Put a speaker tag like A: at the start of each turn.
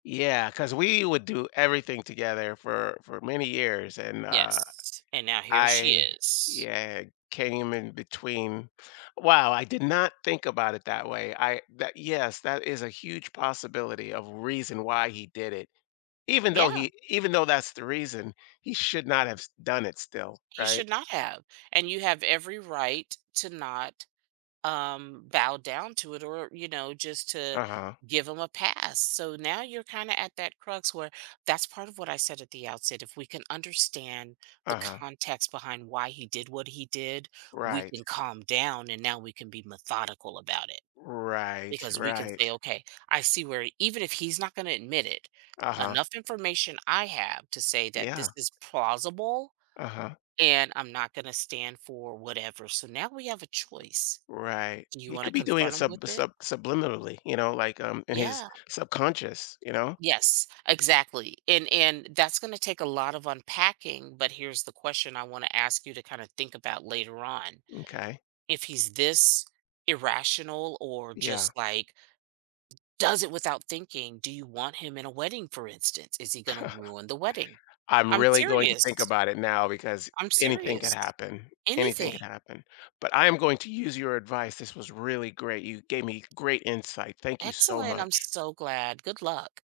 A: Yeah, 'cause we would do everything together for for many years and, uh,
B: Yes, and now here she
A: I,
B: is.
A: yeah, came in between. Wow, I did not think about it that way. I that yes, that is a huge possibility a reason why he did it. Even though
B: Yeah.
A: he even though that's the reason he should not have s done it still,
B: He
A: right?
B: should not have, and you have every right to not, um, bow down to it or, you know, just to
A: Uh-huh.
B: give him a pass. So now you're kinda at that crux where that's part of what I said at the outset, if we can understand the
A: Uh-huh.
B: context behind why he did what he did, we
A: Right.
B: can calm down and now we can be methodical about it
A: Right,
B: because we can say,
A: right.
B: "Okay, I see where even if he's not gonna admit it,
A: Uh-huh.
B: enough information I have to say that this
A: Yeah.
B: is plausible
A: Uh-huh.
B: and I'm not gonna stand for whatever." So now we have a choice.
A: Right.
B: Do you
A: He
B: wanna
A: could be doing it
B: confront him with
A: sub
B: it?
A: sub subliminally, you know, like, um, in his
B: Yeah.
A: subconscious, you know?
B: Yes, exactly, and and that's gonna take a lot of unpacking, but here's the question I wanna ask you to kinda think about later on.
A: M'kay.
B: If he's this irrational or
A: Yeah.
B: just like does it without thinking, do you want him in a wedding for instance? Is he gonna ruin the wedding?
A: I'm
B: I'm
A: really going to think
B: serious.
A: about it now because
B: I'm
A: anything could
B: serious.
A: happen, anything
B: Anything.
A: could happen. But I am going to use your advice. This was really great, you gave me great insight. Thank you so
B: Excellent, I'm
A: much.
B: so glad. Good luck.